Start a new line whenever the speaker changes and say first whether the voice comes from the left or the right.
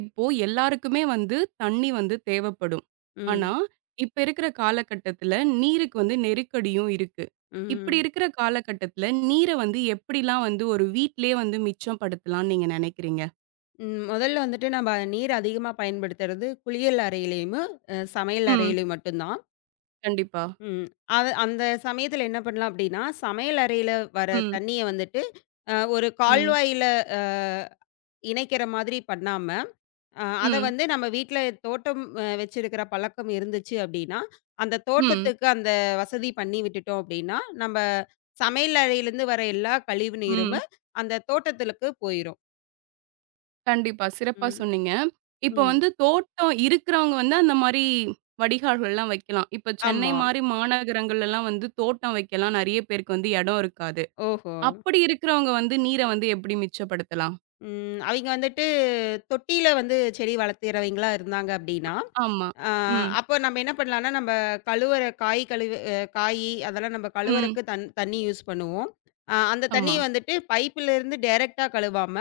right: இப்போ எல்லாருக்குமே வந்து தண்ணி வந்து தேவைப்படும். ஆனா,
left: ம்.
right: இப்ப இருக்கிற காலகட்டத்துல நீருக்கு வந்து நெருக்கடியும் இருக்கு. இப்படி
left: ம்.
right: இருக்கிற காலகட்டத்துல நீர வந்து எப்படிலாம் வந்து ஒரு வீட்டிலேயே வந்து மிச்சம் படுத்தலாம்னு நீங்க நினைக்கிறீங்க?
left: ம். முதல்ல வந்துட்டு நம்ம நீர் அதிகமா பயன்படுத்துறது குளியல் அறையிலயுமு, சமையல்
right: ம்.
left: அறையிலயும் மட்டும் தான்.
right: கண்டிப்பா.
left: ம். அது அந்த சமயத்துல என்ன பண்ணலாம் அப்படின்னா, சமையல் அறையில வர
right: ம்.
left: தண்ணீய வந்துட்டு, ஒரு
right: ம்.
left: கால்வாயில அ இணைக்கிற மாதிரி பண்ணாம, அத
right: ம்.
left: வந்து நம்ம வீட்ல தோட்டம் வச்சிருக்கிற பழக்கம் இருந்துச்சு அப்படின்னா, அந்த
right: ம்.
left: தோட்டத்துக்கு அந்த வசதி பண்ணி விட்டுட்டோம் அப்படின்னா, நம்ம சமையல் அறையிலருந்து வர எல்லா கழிவு நீருமு
right: ம்.
left: அந்த தோட்டத்திலுக்கு போயிரும்.
right: கண்டிப்பா. சிறப்பா
left: ம்.
right: சொன்னீங்க. இப்ப
left: ம்.
right: வந்து தோட்டம் இருக்கிறவங்க வந்து அந்த மாரி வடிகால்கள்லாம் வைக்கலாம். இப்ப சென்னை
left: ஆமா.
right: மாரி மாநகரங்கள்லலாம் வந்து தோட்டம் வைக்கலாம். நெறைய பேருக்கு வந்து இடம் இருக்காது.
left: ஓஹோ!
right: அப்படி இருக்கிறவங்க வந்து நீர வந்து எப்படி மிச்சப்படுத்தலாம்?
left: ம். அவைங்க வந்துட்டு தொட்டியில வந்து செடி வளர்த்துறவைங்களா இருந்தாங்க அப்டின்னா,
right: ஆமா.
left: ஆ
right: ம்.
left: அப்போ நம்ம என்ன பண்ணலாம்னா, நம்ம கழுவுற காய் கழுவு காயி அதெல்லாம் நம்ம
right: ம்.
left: கழுவுறக்கு தண்ணி யூஸ் பண்ணுவோம். அந்த
right: ஆமா.
left: தண்ணிய வந்துட்டு பைப்புலேருந்து டைரக்ட்டா கழுவாம,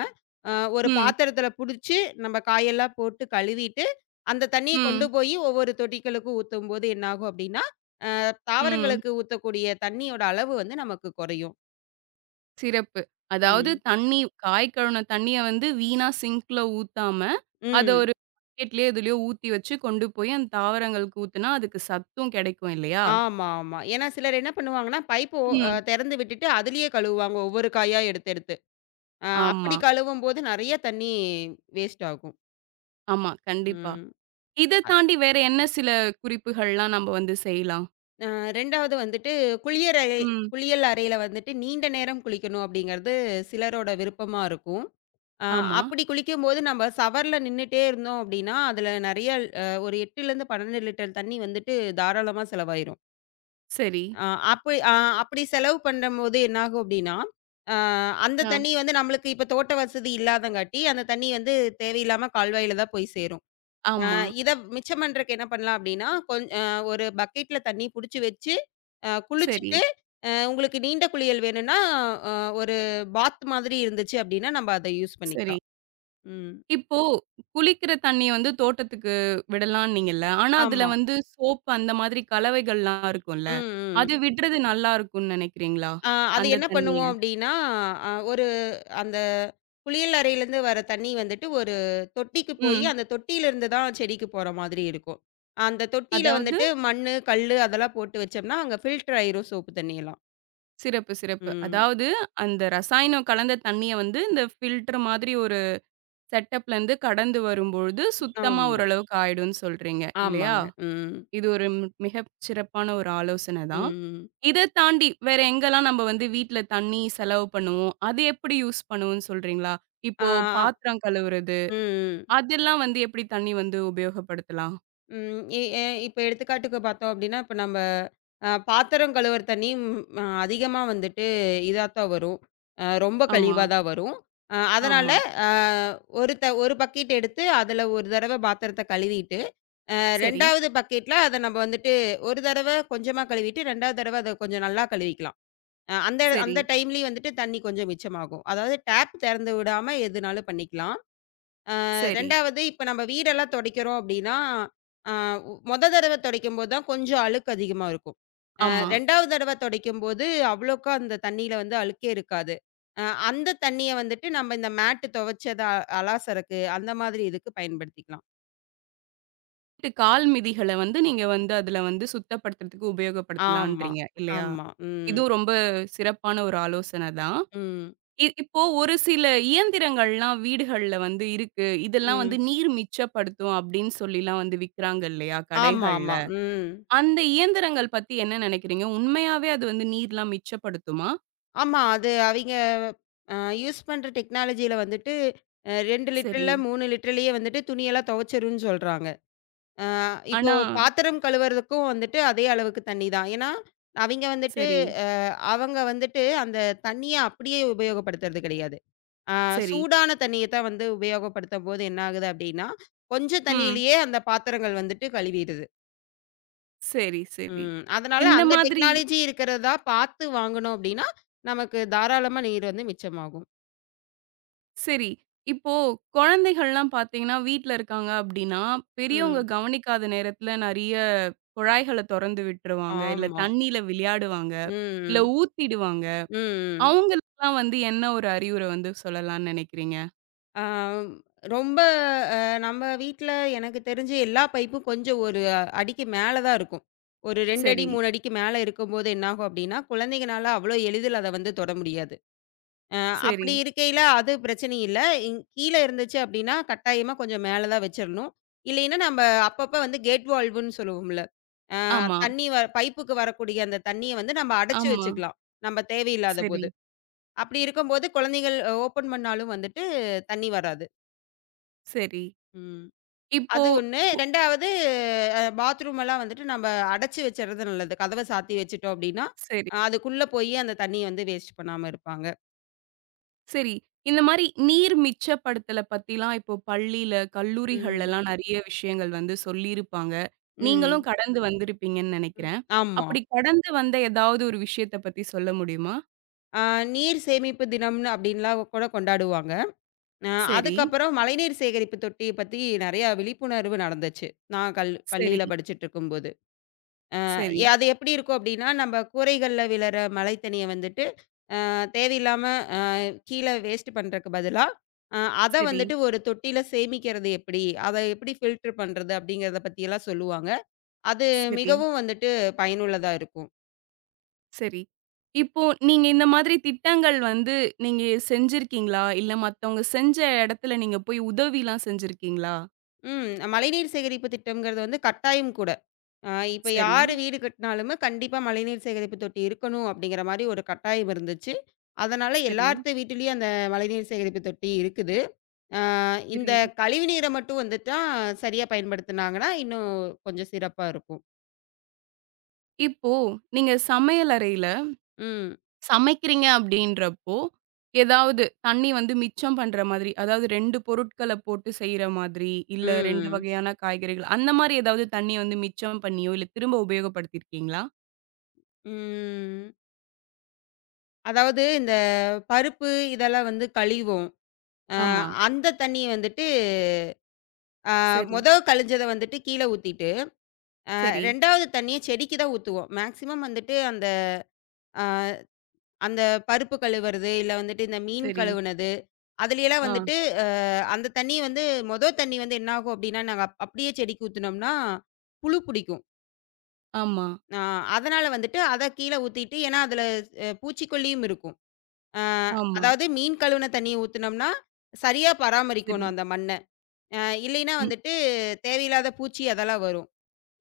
left: அ ஒரு
right: ம்.
left: பாத்திரத்தில புடிச்சு நம்ம காயெல்லாம் போட்டு கழுவிட்டு, அந்த தண்ணிய கொண்டு
right: ம்.
left: போயி ஒவ்வொரு தொட்டிகளுக்கும் ஊத்தும்போது என்னாகும் அப்டின்னா, அ
right: ம்.
left: தாவரங்களுக்கு ஊத்தக்கூடிய தண்ணியோட அளவு வந்து நமக்கு குறையும்.
right: சிறப்பு. அதாவது
left: ம்.
right: தண்ணி காய் கழுவுன தண்ணிய வந்து வீணா சிங்க்ல ஊத்தாம, அத
left: ம்.
right: ஒரு பக்கெட்லயோ எதுலயோ ஊத்தி வச்சு கொண்டு போய் அந்த தாவரங்களுக்கு ஊத்துனா, அதுக்கு சத்தும் கிடைக்கும் இல்லையா?
left: ஆமா, ஆமா. ஏன்னா சிலர் என்ன பண்ணுவாங்கன்னா, பைப்ப ஓ அ
right: ம்.
left: தெறந்து விட்டுட்டு அதிலேயே கழுவுவாங்க ஒவ்வொரு காயா எடுத்து, எடுத்து. அப்படி
right: ஆமா,
left: கழுவும்போது நெறைய தண்ணீ வேஸ்ட் ஆகும்.
right: ஆமா. கண்டிப்பா.
left: ம்.
right: இத
left: அ
right: தாண்டி வேற என்ன சில குறிப்புகள்லாம் நம்ம வந்து செய்யலாம்?
left: அ 2வது வந்துட்டு குளியல் அறை
right: ம்.
left: குளியல் அறையில வந்துட்டு நீண்ட நேரம் குளிக்கணும் அப்படிங்கிறது சிலரோட விருப்பமா இருக்கும். அ
right: ஆமா.
left: அப்படி குளிக்கும்போது நம்ம ஷவர்ல நின்னுட்டே இருந்தோம் அப்படின்னா, அதில நெறைய ஒரு 8லேருந்து 12 லிட்டர் தண்ணீ வந்துட்டு தாராளமா செலவாயிரும்.
right: சரி.
left: ஆ அப்படி ஆ அப்படி செலவு பண்ணும்போது என்னாகும் அப்படின்னா, ஆ அந்த
right: ஆ.
left: தண்ணி வந்து நம்மளுக்கு இப்ப தோட்ட வசதி இல்லாதங்காட்டி, அந்த தண்ணி வந்து தேவையில்லாம கால்வாயில தான் போய் சேரும். ஆ
right: ஆமா.
left: இத மிச்சம் பண்றக்கு என்ன பண்ணலாம் அப்படின்னா, கொஞ் அ ஒரு பக்கெட்ல தண்ணி புடிச்சு வச்சு,
right: சரி,
left: குளிச்சுட்டு, உங்களுக்கு நீண்ட குளியல் வேணும்னா, அ ஒரு பாத் மாதிரி இருந்துச்சு அப்படின்னா, நம்ம அத யூஸ்
right: சரி.
left: பண்ணிக்கலாம். ம்.
right: இப்போ குளிக்கிற தண்ணீய வந்து தோட்டத்துக்கு விடலான்னீங்கல்ல. ஆனா, அதுல
left: ஆமா.
right: வந்து சோப்பு அந்த மாதிரி கலவைகள்லாம்
left: ம்,
right: இருக்கும்ல.
left: ம்.
right: அது விடுறது நல்லா இருக்கும்னு நெனைக்கிறீங்களா?
left: அது
right: அந்த
left: என்ன
right: தண்ணீய?
left: பண்ணுவோம் அப்டின்னா, அ ஒரு அந்த குளியல் அறையிலேருந்து வர தண்ணி வந்துட்டு ஒரு தொட்டிக்கு போயி,
right: ம்.
left: அந்த தொட்டியிலேருந்து தான் செடிக்கு போற மாதிரி இருக்கும். அந்த தொட்டியில
right: அதாவது
left: வந்துட்டு மண்ணு, கல்லு அதெல்லாம் போட்டு வச்சோம்னா, அங்க ஃபில்டர் ஆயிரும் சோப்பு தண்ணி எல்லாம்.
right: சிறப்பு, சிறப்பு.
left: ம்.
right: அதாவது அந்த ரசாயனம் கலந்த தண்ணீய வந்து இந்த ஃபில்டர் மாதிரி ஒரு செட்டப்லேருந்து கடந்து வரும்பொழுது சுத்தமா
left: ஆமா.
right: ஓரளவுக்கு ஆயிடும்னு சொல்றீங்க. இல்லையா?
left: ஆமாங்க. ம்.
right: இது ஒரு மிகச் சிறப்பான ஒரு ஆலோசனை தான்.
left: ம்.
right: இத தாண்டி வேற எங்கெல்லாம் நம்ம வந்து வீட்ல தண்ணி செலவு பண்ணுவோம்? அது எப்படி யூஸ் பண்ணுவோம்னு சொல்றீங்களா? இப்போ
left: ஆ.
right: பாத்திரம் கழுவுறது,
left: ம்.
right: அதெல்லாம் வந்து எப்படி தண்ணி வந்து உபயோகப்படுத்தலாம்?
left: ம். எ எ இப்ப எடுத்துக்காட்டுக்கு பார்த்தோம் அப்படின்னா, இப்ப நம்ப பாத்திரம் கழுவுற தண்ணி ம் அ அதிகமா வந்துட்டு இதா தான் வரும். ரொம்ப
right: ஆமா,
left: கழிவா தான் வரும். அதனால
right: ஆமா.
left: அ ஒரு த ஒரு பக்கெட் எடுத்து அதுல ஒரு தடவ பாத்திரத்த கழுவிட்டு,
right: சரி,
left: 2வது பக்கெட்ல அத நம்ம வந்துட்டு ஒரு தடவ கொஞ்சமா கழுவிட்டு, 2வது தடவ அத கொஞ்சம் நல்லா கழுவிக்கலாம். அந்த
right: சரி,
left: அந்த டைம்லயும் வந்துட்டு தண்ணி கொஞ்சம் மிச்சமாகும். அதாவது டேப் திறந்து விடாம எதுனாலும் பண்ணிக்கலாம்.
right: சரி.
left: 2வது இப்ப நம்ம வீடெல்லாம் துடைக்கிறோம் அப்படின்னா, அ உ மொத தடவ துடைக்கும்போது தான் கொஞ்சம் அழுக்கு அதிகமா இருக்கும்.
right: ஆமா.
left: 2வது தடவ துடைக்கும்போது அவ்வளோக்கா அந்த தண்ணீல வந்து அழுக்கே இருக்காது. அ அந்த தண்ணிய வந்துட்டு நம்ம இந்த மேட் துவைச்சத அலாசறக்கு அந்த மாதிரி இதுக்கு பயன்படுத்திக்கலாம்.
right: இது கால் மிதிகள வந்து நீங்க வந்து அதுல வந்து சுத்தப்படுத்துறதுக்கு
left: ஆமா,
right: உபயோகப்படுத்தலான்றீங்க இல்லையா?
left: ஆமா. ம்,
right: இதுவும் ரொம்ப சிறப்பான ஒரு ஆலோசனை தான்.
left: ம்,
right: இப்போ ஒரு சில இயந்திரங்கள்லாம் வீடுகள்ல வந்து இருக்கு. இதெல்லாம் வந்து
left: ம்.
right: நீர் மிச்சப்படுத்தும் அப்படின்னு சொல்லிலாம் வந்து விக்கிறாங்க இல்லையா?
left: ஆமா,
right: கடைகள்ல.
left: ஆமா. ம்.
right: அந்த இயந்திரங்கள் பத்தி என்ன நினைக்கிறீங்க? உண்மையாவே அது வந்து நீர்லாம் மிச்சப்படுத்துமா?
left: ஆமா. அது அவிங்க அ யூஸ் பண்ற டெக்னாலஜில வந்துட்டு 2
right: சரி.
left: லிட்டர்ல 3 லிட்டர்லயே வந்துட்டு துணியெல்லாம் துவைச்சிரும்ன்னு சொல்றாங்க. இப்போ
right: ஆனா
left: பாத்திரம் கழுவுறதுக்கும் வந்துட்டு அதே அளவுக்கு தண்ணி தான். ஏன்னா, அவிங்க வந்துட்டு
right: சரி,
left: அ அவங்க வந்துட்டு அந்த தண்ணிய அப்படியே உபயோகப்படுத்துறது கிடையாது. அ
right: சரி.
left: சூடான தண்ணிய தான் வந்து உபயோகப்படுத்தும்போது என்ன ஆகுது அப்படின்னா, கொஞ்சம்
right: ம்.
left: தண்ணீயிலேயே அந்த பாத்திரங்கள் வந்துட்டு கழுவிடுது.
right: சரி, சரி.
left: ம். அதனால
right: இந்த
left: அந்த
right: மாதிரி
left: டெக்னாலஜி இருக்கிறதா பார்த்து வாங்குனோம் அப்படின்னா, நமக்கு தாராளமா நீர் வந்து மிச்சமாகும்.
right: சரி. இப்போ குழந்தைகள்லாம் பார்த்தீங்கன்னா, வீட்ல இருக்காங்க அப்படின்னா, பெரியவங்க
left: ம்.
right: கவனிக்காத நேரத்துல நெறைய குழாய்கள தொறந்து விட்டுருவாங்க. இல்ல
left: ஆமா.
right: தண்ணீல விளையாடுவாங்க.
left: ம்,
right: இல்ல
left: ம்.
right: ஊத்திடுவாங்க.
left: ம், ம்.
right: அவங்களுக்குலாம் வந்து என்ன ஒரு அறிவுரை வந்து சொல்லலாம்னு நினைக்கிறீங்க?
left: ஆம், ரொம்ப அ நம்ம வீட்ல எனக்கு தெரிஞ்சு எல்லா பைப்பும் கொஞ்சம் ஒரு அடிக்கு மேல தான் இருக்கும். ஒரு 2 அடி,
right: சரி,
left: 3 அடிக்கு மேல இருக்கும்போது என்னாகும் அப்டின்னா, குழந்தைங்கனால அவ்வளோ எளிதில அத வந்து தொட முடியாது. அ
right: சரி.
left: அப்படி இருக்கையில அது பிரச்சனை இல்ல. கீழ இருந்துச்சு அப்டின்னா, கட்டாயமா கொஞ்சம் மேல தான் வச்சிரணும். இல்லைன்னா நம்ப அப்பப்ப வந்து கேட் வால்வுன்னு சொல்லுவோம்ல. அ
right: ஆமா,
left: தண்ணி வ பைப்புக்கு வரக்கூடிய அந்த தண்ணிய வந்து நம்ம அடைச்சு
right: ஆமா.
left: வச்சுக்கலாம். நம்ம தேவையில்லாத
right: சரி,
left: போது. அப்படி இருக்கும்போது குழந்தைகள் ஓப்பன் பண்ணாலும் வந்துட்டு தண்ணி வராது.
right: சரி.
left: ம்.
right: இப்போ
left: அது ஒண்ணு.
right: உ
left: 2வது பாத்ரூம் எல்லாம் வந்துட்டு நம்ம அடைச்சு வச்சுறது நல்லது. கதவ சாத்தி வச்சுட்டோம் அப்டின்னா,
right: சரி,
left: அதுக்குள்ள போயி அந்த தண்ணிய வந்து வேஸ்ட் பண்ணாம இருப்பாங்க.
right: சரி. இந்த மாரி நீர் மிச்சப்படுத்தல பத்திலாம் இப்போ பள்ளியில,
left: ம்.
right: கல்லூரிகள்லலாம் நெறைய விஷயங்கள் வந்து சொல்லியிருப்பாங்க.
left: ம்.
right: நீங்களும் கடந்து வந்திருப்பீங்கன்னு
left: ம்.
right: நெனைக்கிறேன்.
left: ஆமா.
right: அப்படி கடந்து வந்த ஏதாவது ஒரு விஷயத்த பத்தி சொல்ல முடியுமா?
left: அ நீர் சேமிப்பு தினம்னு அப்டின்லாம் கூட கொண்டாடுவாங்க. அ
right: சரி,
left: அதுக்கப்புறம் மழைநீர் சேகரிப்பு தொட்டிய பத்தி நெறைய விழிப்புணர்வு நடந்துச்சு. நான்
right: சரி,
left: பள்ளியில படிச்சுட்டு இருக்கும்போது. அ
right: சரி,
left: அது எப்டி இருக்கும் அப்டின்னா, நம்ம கூரைகள்ல விழற மழை தண்ணிய வந்துட்டு தேவையில்லாம அ கீழ வேஸ்ட் பண்றக்கு பதிலா, அ அத
right: சரி,
left: வந்துட்டு ஒரு தொட்டியில சேமிக்கிறது எப்படி? அத எப்படி ஃபில்டர் பண்றது? அப்படிங்கிறத பத்தியெல்லாம் சொல்லுவாங்க. அது
right: சரி.
left: மிகவும் வந்துட்டு பயனுள்ளதா இருக்கும்.
right: சரி. இப்போ நீங்க இந்த மாதிரி திட்டங்கள் வந்து நீங்க செஞ்சிருக்கீங்களா? இல்ல மத்தவங்க செஞ்ச இடத்துல நீங்க போய் உதவிலாம் செஞ்சிருக்கீங்களா?
left: ம். மழைநீர் சேகரிப்பு திட்டம்ங்கிறது வந்து கட்டாயம் கூட. அ இப்ப
right: சரி,
left: யாரு வீடு கட்டினாலுமே கண்டிப்பா மழைநீர் சேகரிப்பு தொட்டி இருக்கணும் அப்படிங்கிற மாரி ஒரு கட்டாயம் இருந்துச்சு. அதனால
right: சரி,
left: எல்லார்த்து வீட்டிலயும் அந்த மழைநீர் சேகரிப்பு தொட்டி இருக்குது. அ இந்த
right: சரி.
left: கழிவு நீர மட்டும் வந்துட்டா சரியா பயன்படுத்துனாங்கன்னா, இன்னும் கொஞ்சம் சிறப்பா இருக்கும்.
right: இப்போ நீங்க சமையல் அறையில
left: ம்.
right: சமைக்கிறீங்க அப்படின்றப்போ, ஏதாவது தண்ணி வந்து மிச்சம் பண்ற மாதிரி, அதாவது 2 பொருட்கள போட்டு செய்ற மாதிரி, இல்ல 2
left: ம்.
right: வகையான காய்கறிகள், அந்த மாரி ஏதாவது தண்ணிய வந்து மிச்சம் பண்ணியோ, இல்ல திரும்ப உபயோகப்படுத்தியிருக்கீங்களா?
left: ம். அதாவது இந்த பருப்பு இதெல்லாம் வந்து கழுவுவோம். அ
right: ஆமா.
left: அந்த தண்ணிய வந்துட்டு, அ
right: சரி,
left: மொத கழிஞ்சத வந்துட்டு கீழ ஊத்திட்டு,
right: சரி,
left: 2வது தண்ணிய செடிக்கு தான் ஊத்துவோம். மேக்ஸிமம் வந்துட்டு அந்த அ அந்த பருப்பு கழுவுறது, இல்ல வந்துட்டு இந்த மீன்
right: சரி.
left: கழுவுனது, அதுலயெல்லாம்
right: ஆ.
left: வந்துட்டு அ அந்த தண்ணி வந்து மொத தண்ணி வந்து என்ன ஆகும் அப்டின்னா, நாங்க அப்படியே செடிக்கு ஊத்துனோம்னா, புழு புடிக்கும்.
right: ஆமா,
left: அ அதனால வந்துட்டு அத கீழ ஊத்திட்டு, ஏன்னா அதுல பூச்சிக்கொல்லியும் இருக்கும். ஆ,
right: ஆமா.
left: அதாவது மீன் கழுவுன தண்ணீய ஊத்துனோம்னா, சரியா
right: சரி.
left: பராமரிக்கணும் அந்த மண்ண. அ இல்லைன்னா
right: ம்,
left: வந்துட்டு தேவையில்லாத பூச்சி அதெல்லாம் வரும்.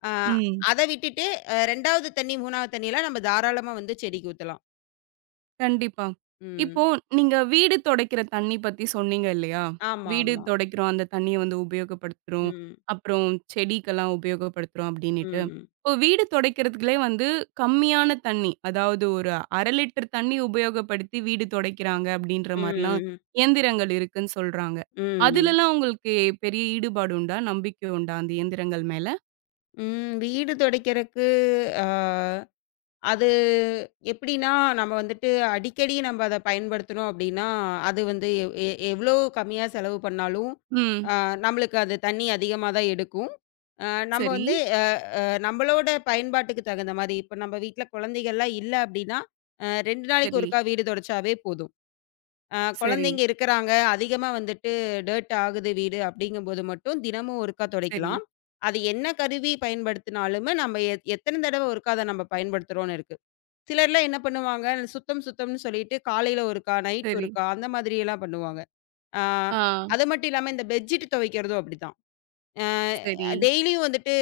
left: அ
right: ம்.
left: அத விட்டுட்டு 2வது தண்ணீ, 3வது தண்ணீயலாம் நம்ம தாராளமா வந்து செடிக்கு ஊத்தலாம்.
right: கண்டிப்பா.
left: ம்.
right: இப்போ நீங்க வீடு துடைக்கிற தண்ணி பத்தி சொன்னீங்க இல்லையா?
left: ஆமா,
right: வீடு
left: ஆமா.
right: துடைக்கிறோம், அந்த தண்ணிய வந்து உபயோகப்படுத்துறோம்.
left: ம்.
right: அப்புறம் செடிக்கெல்லாம் உபயோகப்படுத்துறோம் அப்டின்னுட்டு.
left: ம்.
right: இப்போ வீடு துடைக்கிறதுக்குலே வந்து கம்மியான தண்ணி, அதாவது ஒரு 1/2 லிட்டர் தண்ணி உபயோகப்படுத்தி வீடு துடைக்கிறாங்க அப்டின்ற மாரிலாம்
left: ம். ம்.
right: இயந்திரங்கள் இருக்குன்னு சொல்றாங்க.
left: ம்.
right: அதுலலாம் உங்களுக்கு பெரிய ஈடுபாடு உண்டா? நம்பிக்கை உண்டா அந்த இயந்திரங்கள் மேல?
left: ம். வீடு துடைக்கிறக்கு, ஆ அது எப்படின்னா, நம்ம வந்துட்டு அடிக்கடி நம்ம அத பயன்படுத்தினோம் அப்படின்னா, அது வந்து எ எ எவ்வளோ கம்மியா செலவு பண்ணாலும்,
right: ம்.
left: அ நம்மளுக்கு அது தண்ணி அதிகமா தான் எடுக்கும். அ நம்ம
right: சரி,
left: வந்து அ அ நம்மளோட பயன்பாட்டுக்கு தகுந்த மாரி, இப்போ நம்ம வீட்ல குழந்தைகள்லாம் இல்ல அப்படின்னா, 2 நாளைக்கு
right: சரி,
left: ஒருக்கா வீடு தொடச்சாவே போதும்.
right: சரி,
left: குழந்தைங்க இருக்கிறாங்க, அதிகமா வந்துட்டு டர்ட் ஆகுது வீடு அப்படிங்கும்போது மட்டும் தினமும் ஒருக்கா
right: சரி,
left: தொடைக்கலாம். அது என்ன கருவி பயன்படுத்தினாலுமே, நம்ம எத்தன தடவ ஒருக்கா அத நம்ம பயன்படுத்துறோம்னு இருக்கு. சிலர்லாம் என்ன பண்ணுவாங்க, சுத்தம் சுத்தம்ன்னு சொல்லிட்டு காலையில ஒருக்கா, நைட்
right: சரி.
left: ஒருக்கா அந்த மாதிரியெல்லாம் பண்ணுவாங்க. ஆ
right: ஆ,
left: அது மட்டும் இல்லாம இந்த பெட்ஷீட் துவைக்கிறதும் அப்படிதான்.
right: சரி.
left: டெய்லியும் வந்துட்டு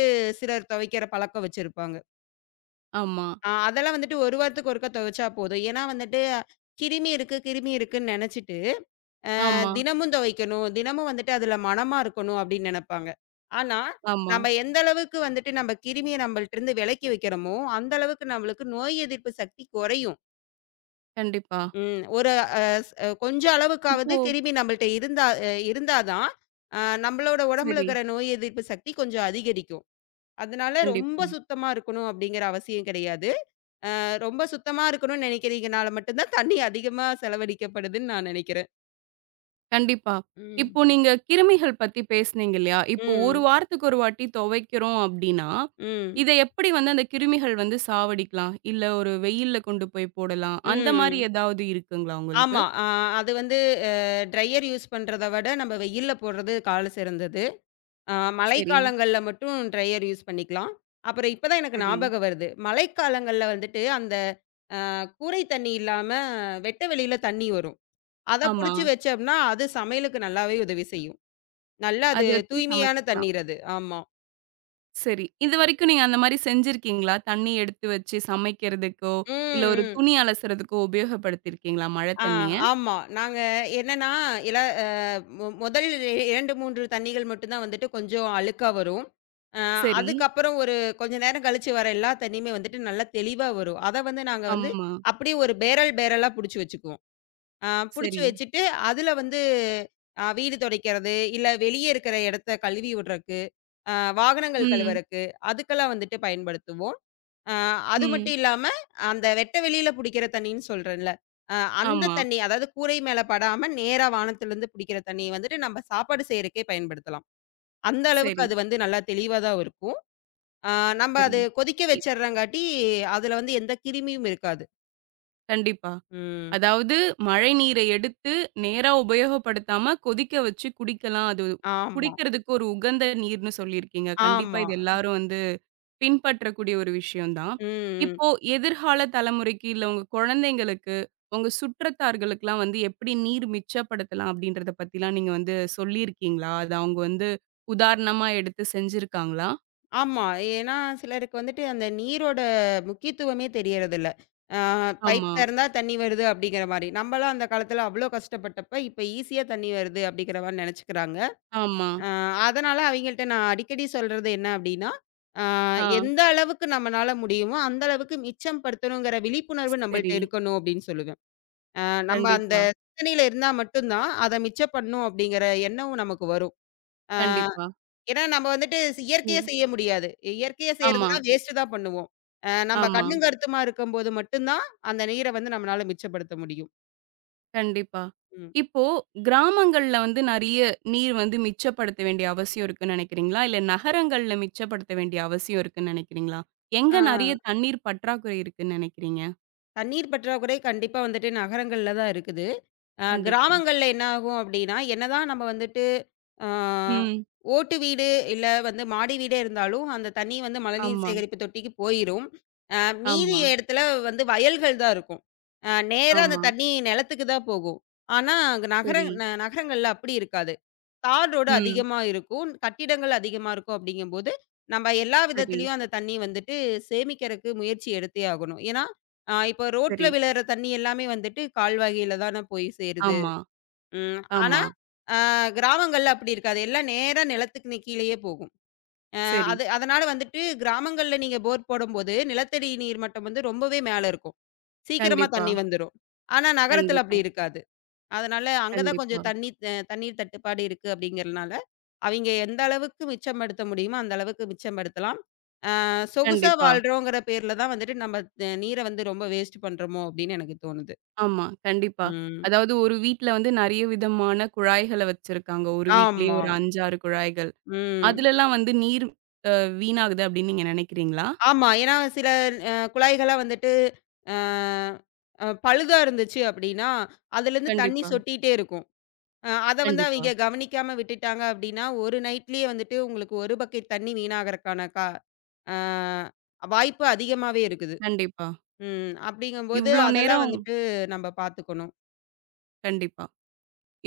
left: சிலர் துவைக்கிற பழக்கம் வச்சிருப்பாங்க.
right: ஆமா,
left: அதெல்லாம் வந்துட்டு 1 வாரத்துக்கு ஒருக்கா துவைச்சா போதும். ஏன்னா வந்துட்டு கிருமி இருக்கு, கிருமி இருக்குன்னு நெனச்சுட்டு,
right: ஆமா,
left: தினமும் துவைக்கணும், தினமும் வந்துட்டு அதுல மணமா இருக்கணும் அப்படின்னு நெனப்பாங்க. ஆனா,
right: ஆமா.
left: நம்ம எந்த அளவுக்கு வந்துட்டு நம்ம கிருமிய நம்மள்ட்ட இருந்து விலக்கி வைக்கிறோமோ, அந்த அளவுக்கு நம்மளுக்கு நோய் எதிர்ப்பு சக்தி குறையும்.
right: கண்டிப்பா.
left: ம். ஒரு அ ஸ் கொஞ்சம் அளவுக்காவது
right: இப்போ
left: கிருமி நம்மள்ட்ட இருந்தா தான், நம்மளோட உடம்புல
right: சரி.
left: இருக்கிற நோய் எதிர்ப்பு சக்தி கொஞ்சம் அதிகரிக்கும். அதனால ரொம்ப
right: கண்டிப்பா,
left: சுத்தமா இருக்கணும் அப்படிங்கிற அவசியம் கிடையாது. ரொம்ப சுத்தமா இருக்கணும்னு நினைக்கிறீங்கனால மட்டும் தான் தண்ணி அதிகமா செலவழிக்கப்படுதுன்னு நான் நினைக்கிறேன்.
right: கண்டிப்பா.
left: ம்.
right: இப்போ நீங்க கிருமிகள் பத்தி பேசுனீங்க இல்லையா? இப்போ 1
left: ம்.
right: வாரத்துக்கு ஒரு வாட்டி துவைக்கிறோம் அப்டின்னா,
left: ம்.
right: இத எப்படி வந்து அந்த கிருமிகள் வந்து சாவடிக்கலாம்? இல்ல ஒரு வெயில்ல கொண்டு போய் போடலாம். அந்த மாரி
left: ம்.
right: ஏதாவது இருக்குங்களா உங்களுக்கு?
left: ஆமா. அது வந்து அ ட்ரையர் யூஸ் பண்றத விட நம்ம வெயில்ல போடுறது கால சிறந்தது. ஆ
right: சரி,
left: மழைக்காலங்கள்ல மட்டும் ட்ரையர் யூஸ் பண்ணிக்கலாம். அப்புறம் இப்ப தான் எனக்கு
right: சரி.
left: ஞாபகம் வருது. மழைக்காலங்கள்ல வந்துட்டு அந்த கூரை தண்ணி இல்லாம வெட்ட வெளியில தண்ணி வரும். அத
right: ஆமா.
left: புடிச்சு வச்சோம்னா, அது சமையலுக்கு நல்லாவே உதவி செய்யும். நல்லா அது
right: அத வச்சு
left: தூய்மையான
right: சமைச்சுக்கலாம்.
left: தண்ணீர் அது. ஆமா.
right: சரி. இதுவரைக்கும் நீங்க அந்த மாரி செஞ்சிருக்கீங்களா? தண்ணி எடுத்து வச்சு சமைக்கிறதுக்கோ, இல்ல ஒரு
left: ம். ம்.
right: துணி அலசுறதுக்கோ உபயோகப்படுத்தியிருக்கீங்களா மழை
left: ஆ
right: தண்ணிய?
left: ஆமா. நாங்க என்னன்னா, இல அ மொ முதல் 2, 3 தண்ணீகள் மட்டும் தான் வந்துட்டு கொஞ்சம் அழுக்கா வரும். அ
right: சரி.
left: அதுக்கப்புறம் ஒரு கொஞ்ச நேரம் கழிச்சு வர எல்லா தண்ணியுமே வந்துட்டு நல்லா தெளிவா வரும். அத வந்து நாங்க வந்து
right: ஆமா.
left: அப்படியே ஒரு பேரல் பேரலா புடிச்சு வச்சுக்குவோம். அ புடிச்சு
right: சரி.
left: வச்சுட்டு, அதுல வந்து வீடு துடைக்கிறது, இல்ல வெளிய இருக்கிற இடத்த கழுவி விடுற அ வாகனங்கள்
right: ம்,
left: கழுவறக்கு, அதுக்கெல்லாம் வந்துட்டு பயன்படுத்துவோம். அ அது
right: ம்.
left: மட்டும் இல்லாம, அந்த வெட்ட வெளியில புடிக்கிற தண்ணீன்னு சொல்றேன்ல, அ அந்த
right: ஆமா.
left: தண்ணி அதாவது கூரை மேல படாம நேரா வானத்துலருந்து புடிக்கிற தண்ணிய வந்துட்டு நம்ம சாப்பாடு செய்றக்கே பயன்படுத்தலாம். அந்த அளவுக்கு
right: சரி,
left: அது வந்து நல்லா தெளிவா தான் இருக்கும். அ நம்ம
right: சரி.
left: அது கொதிக்க
right: இ
left: வச்சர்றங்காட்டி, அதுல வந்து எந்த கிருமியும் இருக்காது.
right: கண்டிப்பா.
left: ம்.
right: அதாவது மழை நீரை எடுத்து நேரா உபயோகப்படுத்தாம கொதிக்க வச்சு குடிக்கலாம். அது
left: ஆமா,
right: குடிக்கிறதுக்கு ஒரு உகந்த நீர்ன்னு சொல்லியிருக்கீங்க. கண்டிப்பா
left: ஆமா.
right: இது எல்லாரும் வந்து பின்பற்றக்கூடிய ஒரு விஷயம் தான்.
left: ம்.
right: இப்போ எதிர்கால தலைமுறைக்கு, இல்ல உங்க குழந்தைங்களுக்கு, உங்க சுற்றத்தார்களுக்குலாம் வந்து எப்படி நீர் மிச்சப்படுத்தலாம் அப்படின்றத பத்திலாம் நீங்க வந்து சொல்லியிருக்கீங்களா? அது அவங்க வந்து உதாரணமா எடுத்து செஞ்சிருக்காங்களா?
left: ஆமா. ஏன்னா சிலருக்கு வந்துட்டு அந்த நீரோட முக்கியத்துவமே தெரியறதில்ல. ஆ பைப்
right: ஆமா.
left: திறந்தா தண்ணி வருது அப்படிங்கிற மாரி. நம்பலாம் அந்த காலத்துல அவ்ளோ கஷ்டப்பட்டப்ப, இப்ப ஈஸியா தண்ணி வருது அப்படிங்கிற மாரி நெனச்சுக்கிறாங்க.
right: ஆமா.
left: ஆ அதனால அவைங்கள்ட்ட நான் அடிக்கடி சொல்றது என்ன அப்படின்னா, ஆ
right: ஆ.
left: எந்த அளவுக்கு நம்மனால முடியுமோ, அந்த அளவுக்கு மிச்சம் படுத்தணுங்கிற விழிப்புணர்வு நம்பள்ட்ட
right: சரி.
left: இருக்கணும் அப்படின்னு சொல்லுவேன். நம்ம அந்த
right: கண்டிப்பா,
left: சிந்தனையில இருந்தா மட்டும் தான், அத மிச்சம் பண்ணணும் அப்படிங்கிற எண்ணம் நமக்கு வரும்.
right: கண்டிப்பா.
left: ஏன்னா, நம்ம வந்துட்டு இயற்கையா
right: ம்.
left: செய்ய முடியாது. இயற்கையா
right: ஆமா,
left: செய்றதுன்னா வேஸ்ட் தான் பண்ணுவோம். நம்ம
right: ஆமா.
left: கண்ணும் ஆமா. கருத்துமா இருக்கும்போது மட்டும் தான், அந்த நீர வந்து நம்மளால மிச்சப்படுத்த முடியும்.
right: கண்டிப்பா.
left: ம்.
right: இப்போ கிராமங்கள்ல வந்து நெறைய நீர் வந்து மிச்சப்படுத்த வேண்டிய அவசியம் இருக்குன்னு நெனைக்கிறீங்களா? இல்ல நகரங்கள்ல மிச்சப்படுத்த வேண்டிய அவசியம் இருக்குன்னு நெனைக்கிறீங்களா? எங்க
left: ஆ
right: நெறைய தண்ணீர் பற்றாக்குறை இருக்குன்னு நெனைக்கிறீங்க?
left: தண்ணீர் பற்றாக்குறை கண்டிப்பா வந்துட்டு நகரங்கள்ல தான் இருக்குது.
right: கண்டிப்பா.
left: கிராமங்கள்ல என்ன ஆகும் அப்டின்னா, என்னதான் நம்ம வந்துட்டு அ
right: ம்.
left: ஓட்டு வீடு, இல்ல வந்து மாடி வீடே இருந்தாலும், அந்த தண்ணி வந்து மழைநீர்
right: ஆமா,
left: சேகரிப்பு தொட்டிக்கு போயிரும். அ மீதி
right: ஆமா,
left: இடத்துல வந்து வயல்கள் தான் இருக்கும். நேரா அந்த
right: ஆமா.
left: தண்ணி நிலத்துக்கு தான் போகும். ஆனா, அங்க
right: சரி.
left: நகரங்கள்ல அப்படி இருக்காது. தார் ரோடு
right: ம்.
left: அதிகமா இருக்கும், கட்டிடங்கள் அதிகமா இருக்கும் அப்படிங்கும்போது, நம்ம எல்லா
right: சரி,
left: விதத்திலயும் அந்த தண்ணி வந்துட்டு சேமிக்கிறக்கு முயற்சி எடுத்தே ஆகணும். ஏன்னா, இப்போ ரோட்ல
right: சரி.
left: விழுற தண்ணி எல்லாமே வந்துட்டு கால்வாய்கள்ல தான போய் சேருது.
right: ஆமா,
left: ம். ஆனா,
right: ஆமா.
left: அ கிராமங்கள்ல அப்படி இருக்காது. எல்லாம் நேரா நிலத்துக்கு கீழயே போகும். அ
right: சரி.
left: அது அதனால வந்துட்டு கிராமங்கள்ல நீங்க போர் போடும்போது, நிலத்தடி நீர் மட்டம் வந்து ரொம்பவே மேல இருக்கும். சீக்கிரமா
right: கண்டிப்பா,
left: தண்ணி வந்துரும். ஆனா நகரத்துல
right: கண்டிப்பா,
left: அப்படி இருக்காது. அதனால அங்க தான்
right: கண்டிப்பா,
left: கொஞ்சம் தண்ணி அ தண்ணீர் தட்டுப்பாடு இருக்கு அப்படிங்கிறனால, அவிங்க எந்த அளவுக்கு மிச்சப்படுத்த முடியுமோ, அந்த அளவுக்கு மிச்சப்படுத்தலாம். சொகுசா
right: கண்டிப்பா.
left: வாழ்றோங்கிற பேர்ல தான் வந்துட்டு நம்ம நீர வந்து ரொம்ப வேஸ்ட் பண்றோமோ அப்படின்னு எனக்கு தோணுது.
right: ஆமா, கண்டிப்பா.
left: ம்.
right: அதாவது ஒரு வீட்ல வந்து நெறைய விதமான குழாய்கள வச்சிருக்காங்க. ஒரு வீட்லயே
left: ஆமா.
right: ஒரு 5, 6 குழாய்கள்.
left: ம்.
right: அதுலலாம் வந்து நீர் வீணாகுது அப்படின்னு நீங்க நெனைக்கிறீங்களா?
left: ஆமா. ஏன்னா சில குழாய்கள்லாம் வந்துட்டு அ அ பழுதா இருந்துச்சு அப்படின்னா, அதுலேருந்து தண்ணி
right: கண்டிப்பா,
left: சொட்டிட்டே இருக்கும். அத வந்து
right: கண்டிப்பா,
left: அவிங்க கவனிக்காம விட்டுட்டாங்க அப்படின்னா, ஒரு நைட்லயே வந்துட்டு உங்களுக்கு ஒரு பக்கெட் தண்ணி வீணாகறக்கான கா அ வாய்ப்பு அதிகமாவே இருக்குது.
right: கண்டிப்பா.
left: ம். அப்படிங்கும்போது
right: இவ்ளோ
left: அதெல்லாம்
right: நேரம்
left: வந்துட்டு நம்ம பார்த்துக்கணும்.
right: கண்டிப்பா.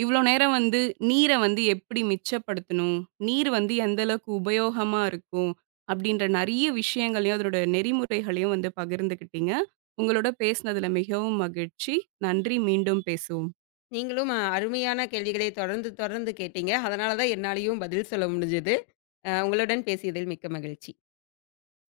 right: இவ்ளோ நேரம் வந்து நீர வந்து எப்படி மிச்சப்படுத்தணும்? நீர் வந்து எந்த அளவுக்கு உபயோகமா இருக்கும்? அப்படின்ற நெறைய விஷயங்களையும், அதனோட நெறிமுறைகளையும் வந்து பகிர்ந்துக்கிட்டீங்க. உங்களோட பேசினதுல மிகவும் மகிழ்ச்சி. நன்றி. மீண்டும் பேசுவோம்.
left: நீங்களும் அருமையான கேள்விகளை தொடர்ந்து தொடர்ந்து கேட்டீங்க. அதனால தான் என்னாலயும் பதில் சொல்ல முடிஞ்சது. உங்களுடன் பேசியதில் மிக்க மகிழ்ச்சி.